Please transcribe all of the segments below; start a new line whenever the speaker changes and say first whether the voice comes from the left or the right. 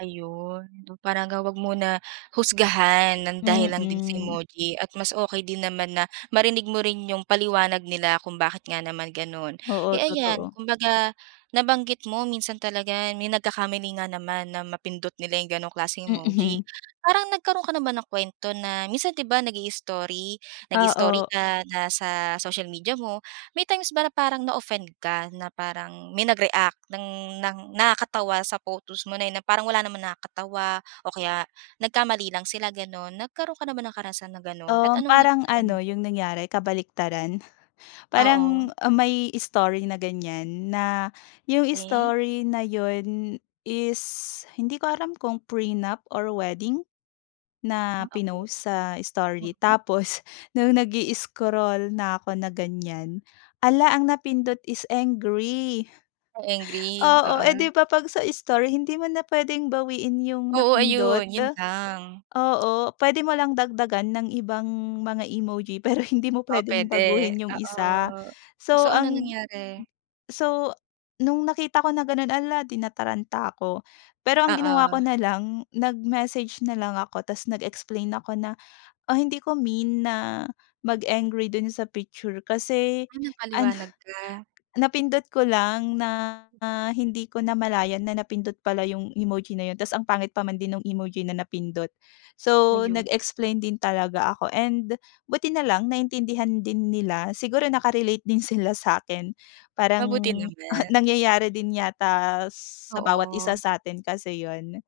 right: Ayun, para nga huwag muna husgahan ng dahil lang din si
left: Mm.
right: emoji at mas okey din naman na marinig mo rin 'yung paliwanag nila kung bakit nga naman gano'n.
left: Oo,
right: Eh, ayan
left: totoo.
right: kumbaga nabanggit mo minsan talaga may nagkakamali nga naman na mapindot nila 'yung gano'ng klaseng emoji.
left: Mm.
right: Parang nagkaroon ka na ba ng kuwento na minsan 'di ba, nag-i-story nag-i-story
left: Oo.
right: ka na sa social media mo, may times ba parang na-offend ka na parang may nag-react ng ng nakakatawa sa photos mo na 'yon na parang wala namang nakakatawa o kaya nagkamali lang sila gano'n. Nagkaroon ka na ba ng karanasan na gano'n at
left: Um,
right: anong
left: parang
right: naramdaman
left: ano
right: mo?
left: 'yung nangyari kabaliktaran. Parang
right: Oo.
left: may story na ganiyan na 'yung
right: Weh?
left: story na 'yun is hindi ko alam kung prenup or wedding na
right: Ah, okey.
left: pinost sa story
right: Mm.
left: tapos no'ng nag-i-scroll na ako na ganiyan, ala ang napindot is angry.
right: 'Yung angry,
left: Oo, eh,
right: oo.
left: 'di ba, 'pag sa story hindi mo na puwedeng bawiin 'yung
right: Oo, ayun.
left: napindot.
right: 'Yun lang.
left: Oo, puwede mo lang dagdagan ng ibang mga emoji pero hindi mo
right: Oh,
left: puwedeng
right: puwede
left: baguhin 'yung
right: oo.
left: isa so
right: So anong
left: ang
right: nangyari?
left: so no'ng nakita ko na gano'n, ala, eh, di nataranta ako. Pero ang ginawa ko
right: Oo.
left: nalang nag-message nalang ako tas nag-explain ako na, ah, hindi ko mean na mag-angry do'n sa picture kasi
right: Ah,
left: ano
right: nagpaliwanag ka.
left: napindot ko lang na hindi ko namalayan na napindot pala 'yung emoji na 'yun tas ang pangit pa man din nung emoji na napindot. So
right: Ayun.
left: nag-explain din talaga ako and buti nalang naiintindihan din nila, siguro naka-relate din sila sa'kin parang
right: Mabuti naman.
left: nangyayari din yata sa bawat isa
right: Oo.
left: sa atin kasi 'yun.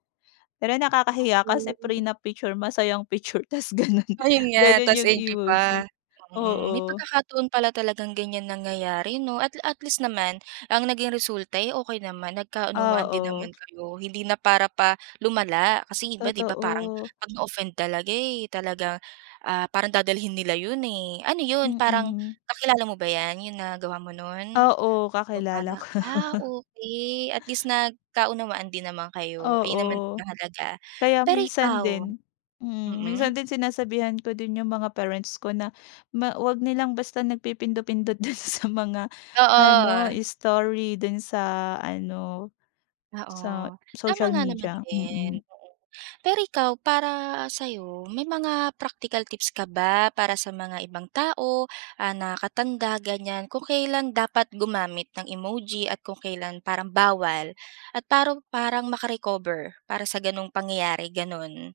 left: Pero nakakahiya kasi
right: Sa'tin.
left: prenup na picture masaya ang picture tas gano'n,
right: Ayun nga,
left: gano'n
right: tas
left: 'yung
right: angry pa.
left: emoji.
right: Mm, may
left: Oo.
right: pagkakataon pala talagang ganiyan nangyayari 'no, at at least naman ang naging resulta, eh, okey naman, nagkaunawaan din naman
left: Oo.
right: kayo. Hindi na para pa lumala kasi iba 'di ba parang
left: Totoo.
right: 'pag na-offend talaga eh, ah, parang dadalhin nila 'yun, eh. Ano 'yun, parang
left: Mm.
right: kakilala mo ba 'yan, 'yung nagawa mo no'n
left: Oo,
right: o
left: kakilala
right: para
left: ko.
right: ah, okey at least nagkaunawaan din naman kayo, ayun
left: Oo,
right: naman ang mahalaga.
left: kaya
right: Pero
left: minsan
right: ikaw?
left: din, mm,
right: Mm.
left: minsan din sinasabihan ko din 'yung mga parents ko na, ma huwag nilang basta nagpipindot-pindot do'n sa mga ano,
right: Oo.
left: story do'n sa ano, sa
right: Oo, tama
left: social
right: nga naman
left: media.
right: din,
left: Mm.
right: oo. Pero ikaw para sa'yo, may mga practical tips ka ba para sa mga ibang tao, ah, nakakatanda ganiyan kung kailan dapat gumamit ng emoji at kung kailan parang bawal at parong parang maka-recover para sa gano'ng pangyayari gano'n?